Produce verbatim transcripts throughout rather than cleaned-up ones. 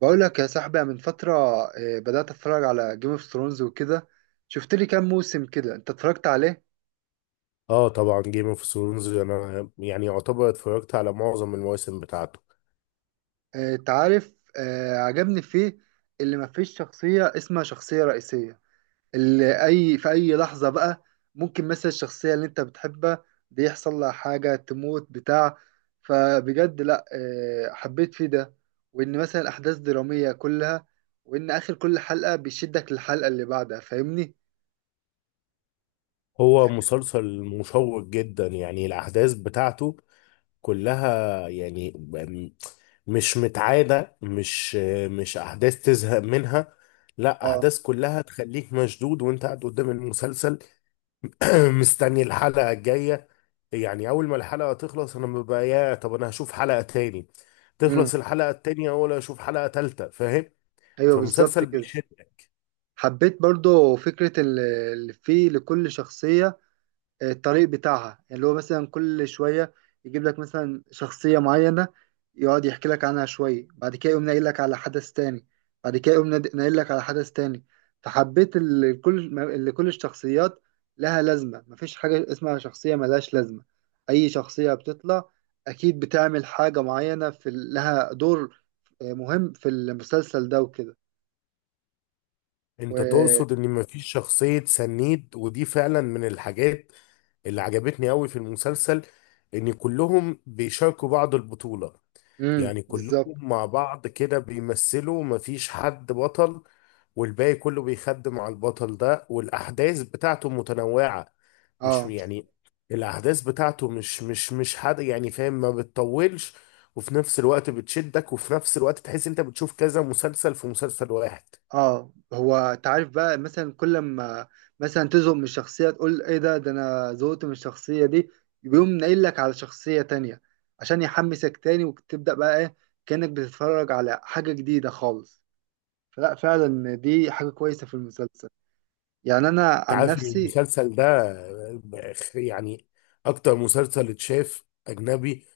بقول لك يا صاحبي، أنا من فترة آه، بدأت اتفرج على جيم اوف ثرونز وكده. شفت لي كام موسم كده انت اتفرجت عليه؟ اه طبعا جيم اوف ثرونز انا يعني يعتبر اتفرجت على معظم المواسم بتاعته. آه، انت عارف، آه، عجبني فيه اللي مفيش شخصية اسمها شخصية رئيسية، اللي اي في اي لحظة بقى ممكن مثلا الشخصية اللي انت بتحبها دي يحصل لها حاجة تموت بتاع. فبجد لا، آه، حبيت فيه ده، وان مثلا الاحداث درامية كلها، وان اخر كل حلقة بيشدك للحلقة اللي بعدها. فاهمني؟ هو مسلسل مشوق جدا، يعني الاحداث بتاعته كلها يعني م- مش متعادة، مش مش احداث تزهق منها، لا اه. احداث كلها تخليك مشدود وانت قاعد قدام المسلسل. مستني الحلقة الجاية، يعني اول ما الحلقة تخلص انا ببقى يا طب انا هشوف حلقة تاني، امم. تخلص الحلقة التانية ولا اشوف حلقة تالتة، فاهم؟ ايوه، بالظبط فمسلسل، كده. حبيت برضو فكرة ال- اللي فيه لكل شخصية آه، الطريق بتاعها، يعني اللي هو مثلا كل شوية يجيب لك مثلا شخصية معينة، يقعد يحكي لك عنها شوية، بعد كده يقوم ناقل لك على حدث تاني، بعد كده يقوم ناد- ناقل لك على حدث تاني. فحبيت اللي كل اللي كل الشخصيات لها لازمة، مفيش حاجة اسمها شخصية ملهاش لازمة. أي شخصية بتطلع أكيد بتعمل حاجة معينة، في لها دور آه، مهم في المسلسل ده وكده. و... انت تقصد ان مفيش شخصية سنيد، ودي فعلا من الحاجات اللي عجبتني قوي في المسلسل، ان كلهم بيشاركوا بعض البطولة. مم. يعني كلهم بالظبط. مع بعض كده بيمثلوا، مفيش حد بطل والباقي كله بيخدم على البطل ده، والاحداث بتاعته متنوعة، مش اه. يعني الاحداث بتاعته مش مش مش حد يعني فاهم، ما بتطولش وفي نفس الوقت بتشدك، وفي نفس الوقت تحس انت بتشوف كذا مسلسل في مسلسل واحد. اه، هو تعرف بقى مثلا كل ما مثلا تزهق من الشخصية تقول ايه، ده ده انا زهقت من الشخصية دي، يقوم ناقل لك على شخصية تانية عشان يحمسك تاني، وتبدأ بقى ايه، كأنك بتتفرج على حاجة جديدة خالص. فلا، فعلا دي حاجة كويسة في المسلسل، يعني انا انت عن عارف ان نفسي. المسلسل ده يعني اكتر مسلسل اتشاف اجنبي،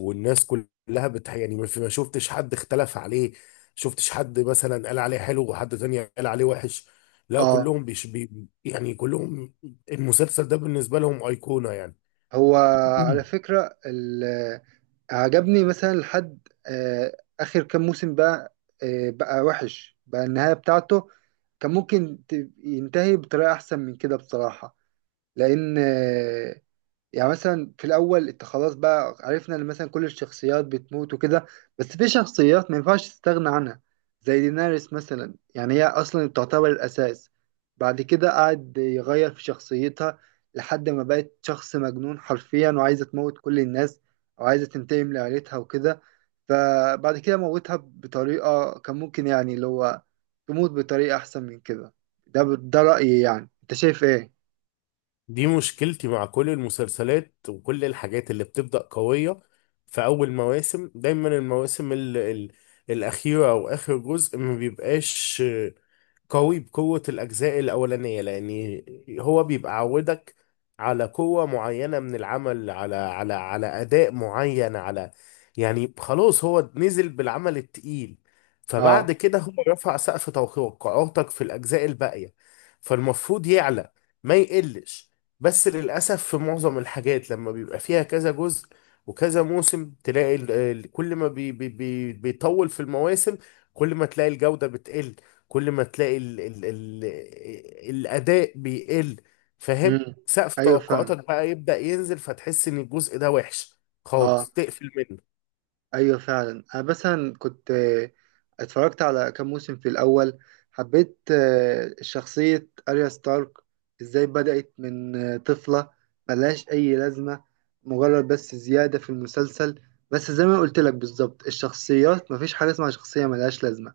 والناس كلها بتح يعني ما في- ما شفتش حد اختلف عليه، شفتش حد مثلا قال عليه حلو وحد تاني قال عليه وحش، لا اه. كلهم بيش بي يعني كلهم المسلسل ده بالنسبة لهم أيقونة يعني. هو، على فكرة، ال- عجبني مثلا لحد آه، آخر كام موسم بقى، آه، بقى وحش بقى النهاية بتاعته. كان ممكن ت- ينتهي بطريقة أحسن من كده بصراحة. لأن آه، يعني مثلا في الاول انت خلاص بقى عرفنا ان مثلا كل الشخصيات بتموت وكده، بس في شخصيات ما ينفعش تستغنى عنها، زي ديناريس مثلا، يعني هي اصلا تعتبر الاساس. بعد كده قعد يغير في شخصيتها لحد ما بقت شخص مجنون حرفيا، وعايزه تموت كل الناس، وعايزه تنتقم لعيلتها وكده. فبعد كده موتها بطريقه، كان ممكن يعني اللي هو تموت بطريقه احسن من كده. ده ده رأيي، يعني انت شايف ايه؟ دي مشكلتي مع كل المسلسلات وكل الحاجات اللي بتبدأ قوية في أول مواسم، دايما المواسم ال ال الأخيرة أو آخر جزء ما بيبقاش قوي بقوة الأجزاء الأولانية، لأن هو بيبقى عودك على قوة معينة من العمل، على على على أداء معين، على يعني خلاص هو نزل بالعمل التقيل، اه. فبعد كده هو رفع سقف توقعاتك في الأجزاء الباقية، فالمفروض يعلى ما يقلش. بس للأسف في معظم الحاجات لما بيبقى فيها كذا جزء وكذا موسم، تلاقي ال- ال- كل ما بي بي بي بيطول في المواسم كل ما تلاقي الجودة بتقل، كل ما تلاقي ال ال ال الأداء بيقل، فاهم؟ امم. سقف ايوه، فاهم. توقعاتك بقى يبدأ ينزل فتحس إن الجزء ده وحش اه، خالص، تقفل منه. ايوه فعلا. انا مثلا كنت آه، اتفرجت على كام موسم في الاول. حبيت آه، شخصية اريا ستارك، ازاي بدأت من آه، طفلة ملهاش اي لازمة، مجرد بس زيادة في المسلسل، بس زي ما قلت لك بالظبط الشخصيات مفيش حاجة اسمها شخصية ملهاش لازمة.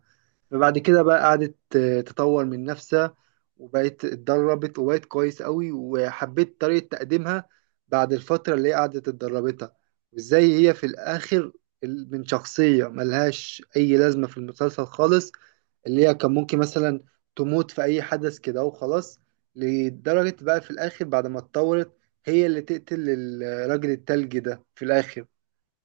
فبعد كده بقى قعدت آه، تطور من نفسها، وبقت اتدربت، وبقت كويس قوي، وحبيت طريقة تقديمها بعد الفترة اللي هي قعدت اتدربتها. وازاي هي في الآخر، ال- من شخصية ملهاش أي لازمة في المسلسل خالص، اللي هي كان ممكن مثلا تموت في أي حدث كده وخلاص، لدرجة بقى في الآخر بعد ما اتطورت هي اللي تقتل الراجل التلجي ده في الآخر.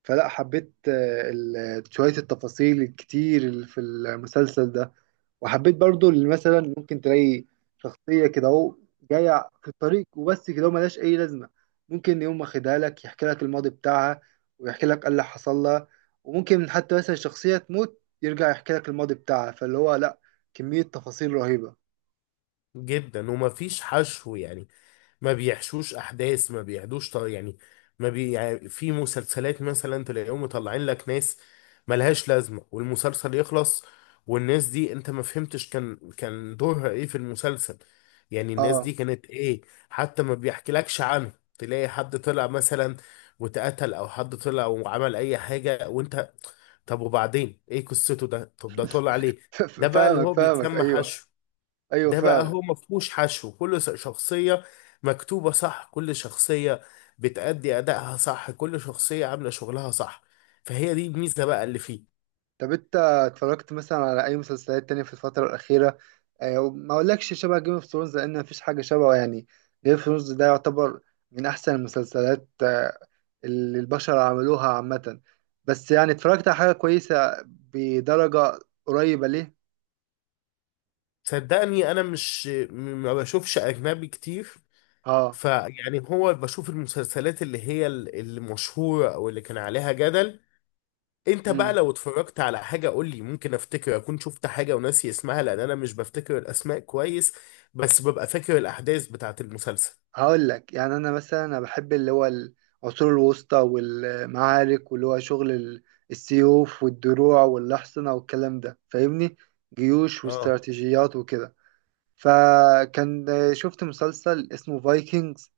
فلا، حبيت آه، ال- شوية التفاصيل الكتير اللي في المسلسل ده، وحبيت برضو اللي مثلا ممكن تلاقي شخصية كده اهو، جاية في الطريق وبس كده اهو، ملهاش أي لازمة، ممكن يقوم واخدها لك يحكي لك الماضي بتاعها، ويحكي لك ايه اللي حصل لها، وممكن حتى مثلا شخصية تموت يرجع يحكي لك الماضي بتاعها. فاللي هو لا، كمية تفاصيل رهيبة. جدا ومفيش حشو، يعني ما بيحشوش احداث، ما بيعدوش طر يعني، ما بي يعني، في مسلسلات مثلا تلاقيهم مطلعين لك ناس ملهاش لازمه، والمسلسل يخلص والناس دي انت ما فهمتش كان كان دورها ايه في المسلسل، يعني الناس اه. دي كانت ايه، حتى ما بيحكيلكش عنه. تلاقي حد طلع مثلا واتقتل، او حد طلع وعمل اي حاجه وانت طب وبعدين ايه قصته ده، طب ده طلع ليه؟ ده بقى اللي فاهمك هو فاهمك، بيتسمى ايوه. حشو. ايوه ده بقى فعلا. هو ما فيهوش حشو، كل س- شخصية مكتوبة صح، كل شخصية بتأدي أدائها صح، كل شخصية عاملة شغلها صح، فهي دي الميزة بقى اللي فيه. طب انت اتفرجت مثلا على اي مسلسلات تانية في الفترة الأخيرة؟ اه، ما اقولكش شبه جيم اوف ثرونز لان مفيش حاجة شبهه، يعني جيم اوف ثرونز ده يعتبر من احسن المسلسلات اه، اللي البشر عملوها عامة. بس يعني اتفرجت على حاجة كويسة بدرجة قريبة ليه. صدقني أنا مش م- ما بشوفش أجنبي كتير، اه. فيعني هو بشوف المسلسلات اللي هي ال- المشهورة أو اللي كان عليها جدل. أنت بقى امم. لو اتفرجت على حاجة قول لي، ممكن أفتكر أكون شفت حاجة وناسي اسمها، لأن أنا مش بفتكر الأسماء كويس، بس ببقى فاكر الأحداث بتاعت المسلسل. هقول لك يعني، انا مثلا انا بحب اللي هو العصور الوسطى والمعارك واللي هو شغل ال- السيوف والدروع والاحصنة والكلام ده، فاهمني؟ جيوش اه، واستراتيجيات وكده. فكان شفت مسلسل اسمه فايكنجز،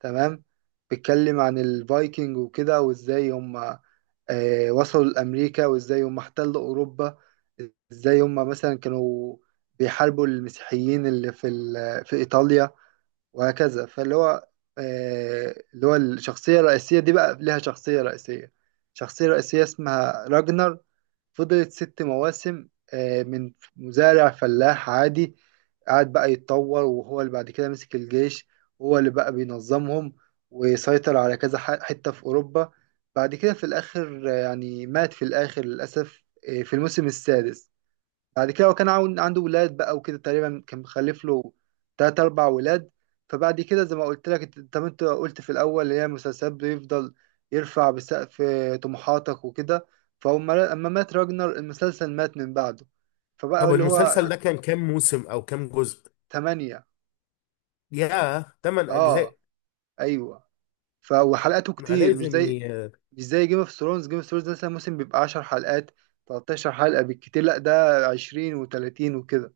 تمام، بيتكلم عن الفايكنج وكده، وازاي هم آه، وصلوا لأمريكا، وازاي هم احتلوا أوروبا، ازاي هم مثلا كانوا بيحاربوا المسيحيين اللي في ال- في إيطاليا، وهكذا. فاللي هو آه، اللي هو الشخصية الرئيسية دي بقى لها شخصية رئيسية شخصية رئيسية اسمها راجنر. فضلت ست مواسم، آه، من مزارع فلاح عادي، قعد بقى يتطور، وهو اللي بعد كده مسك الجيش، هو اللي بقى بينظمهم، ويسيطر على كذا ح- حتة في أوروبا. بعد كده في الآخر، آه، يعني مات في الآخر للأسف، آه، في الموسم السادس. بعد كده هو كان عاون- عنده ولاد بقى وكده، تقريبا كان مخلف له تلات أربع ولاد. فبعد كده زي ما قلت لك، انت- طب انت قلت في الأول اللي هي المسلسلات بيفضل يرفع بسقف طموحاتك وكده، فهم أما مات راجنر المسلسل مات من بعده. فبقى طب اللي هو المسلسل ده كان كام موسم او كام جزء؟ تمانية. ياه، تمن اه. اجزاء. أيوه. ف- وحلقاته ما كتير، مش لازم زي ي... مش زي جيم اوف ثرونز. جيم اوف ثرونز مثلا موسم بيبقى عشر حلقات، تلتاشر حلقة بالكتير، لا ده عشرين و30 وكده.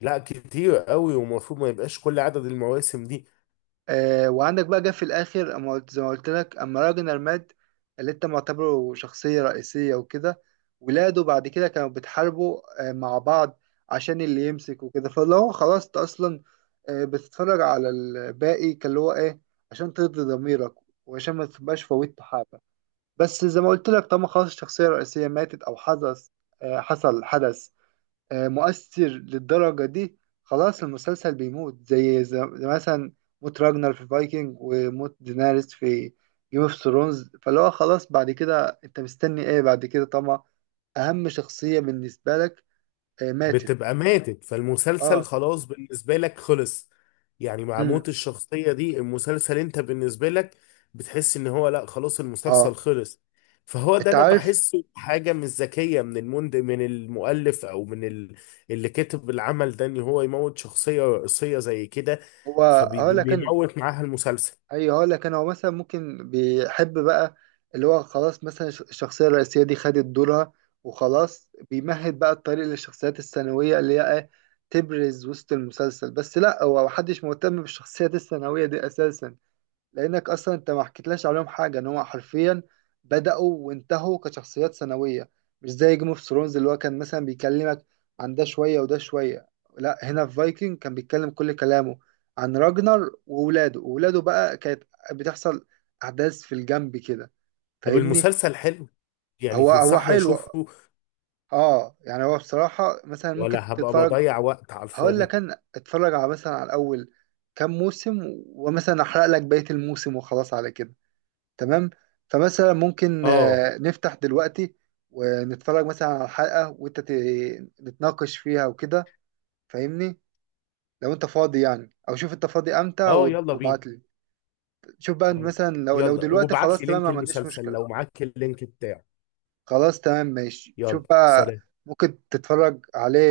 لا كتير قوي، ومفروض ما يبقاش كل عدد المواسم دي. آه، وعندك بقى جه في الاخر اما قلت، زي ما قلت لك اما راجنر مات، اللي انت معتبره شخصيه رئيسيه وكده، ولاده بعد كده كانوا بيتحاربوا، آه، مع بعض، عشان اللي يمسك وكده. فاللي هو خلاص انت اصلا، آه، بتتفرج على الباقي، كان اللي هو ايه، عشان ترضي ضميرك، وعشان ما تبقاش فوتت حاجه. بس زي ما قلت لك طالما خلاص الشخصيه الرئيسيه ماتت، او حدث، آه، حصل حدث آه، مؤثر للدرجة دي، خلاص المسلسل بيموت، زي ز- مثلا موت راجنر في فايكنج، وموت ديناريس في جيم اوف ثرونز. فاللي هو خلاص بعد كده انت مستني ايه، بعد كده طبعا اهم شخصية بالنسبة لك آه، ماتت. بتبقى ماتت، فالمسلسل اه. خلاص بالنسبة لك خلص، يعني مع امم. موت الشخصية دي المسلسل انت بالنسبة لك بتحس ان هو لا، خلاص المسلسل اه. خلص. فهو ده انت انا عارف. بحسه حاجة مش ذكية من المند من المؤلف او من ال... اللي كتب العمل ده، ان هو يموت شخصية رئيسية زي كده هو، هقول لك. فبيموت معاها المسلسل. ايوه، هقول لك. انا هو مثلا ممكن بيحب بقى اللي هو خلاص، مثلا الش- الشخصيه الرئيسيه دي خدت دورها، وخلاص بيمهد بقى الطريق للشخصيات الثانويه اللي هي إيه؟ تبرز وسط المسلسل، بس لا، هو محدش مهتم بالشخصيات الثانويه دي اساسا، لانك اصلا انت ما حكيتلاش عليهم حاجه، ان هو حرفيا بداوا وانتهوا كشخصيات ثانويه، مش زي جيم اوف ثرونز اللي هو كان مثلا بيكلمك عن ده شويه وده شويه. لا، هنا في فايكنج كان بيتكلم كل كلامه عن راجنر وولاده وولاده بقى كانت بتحصل احداث في الجنب كده. طب فاهمني؟ المسلسل حلو؟ يعني هو هو تنصحني حلو. اشوفه اه، يعني هو بصراحه مثلا ممكن ولا هبقى تتفرج. بضيع وقت على هقول الفاضي؟ لك، انا اتفرج على مثلا على اول كام موسم، ومثلا احرق لك بقيه الموسم وخلاص على كده، تمام. فمثلا ممكن اه، آه، نفتح دلوقتي ونتفرج مثلا على حلقة، وانت ت- نتناقش فيها وكده، فاهمني؟ لو انت فاضي يعني، او شوف انت فاضي امتى اه، واب- يلا بينا. وابعت لي. شوف بقى آه. مثلا، لو لو يلا دلوقتي وابعت خلاص، لي تمام، ما لينك عنديش المسلسل لو مشكلة. معاك اللينك بتاعه. خلاص تمام ماشي. شوف يلا بقى، سلام. ممكن تتفرج عليه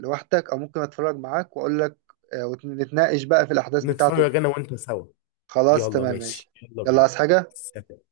لوحدك، او ممكن اتفرج معاك واقول لك، آه، ونتناقش بقى في الاحداث بتاعته نتفرج وكده. انا وانت سوا. خلاص يلا تمام ماشي، ماشي. يلا يلا، بينا. عايز حاجة؟ سلام.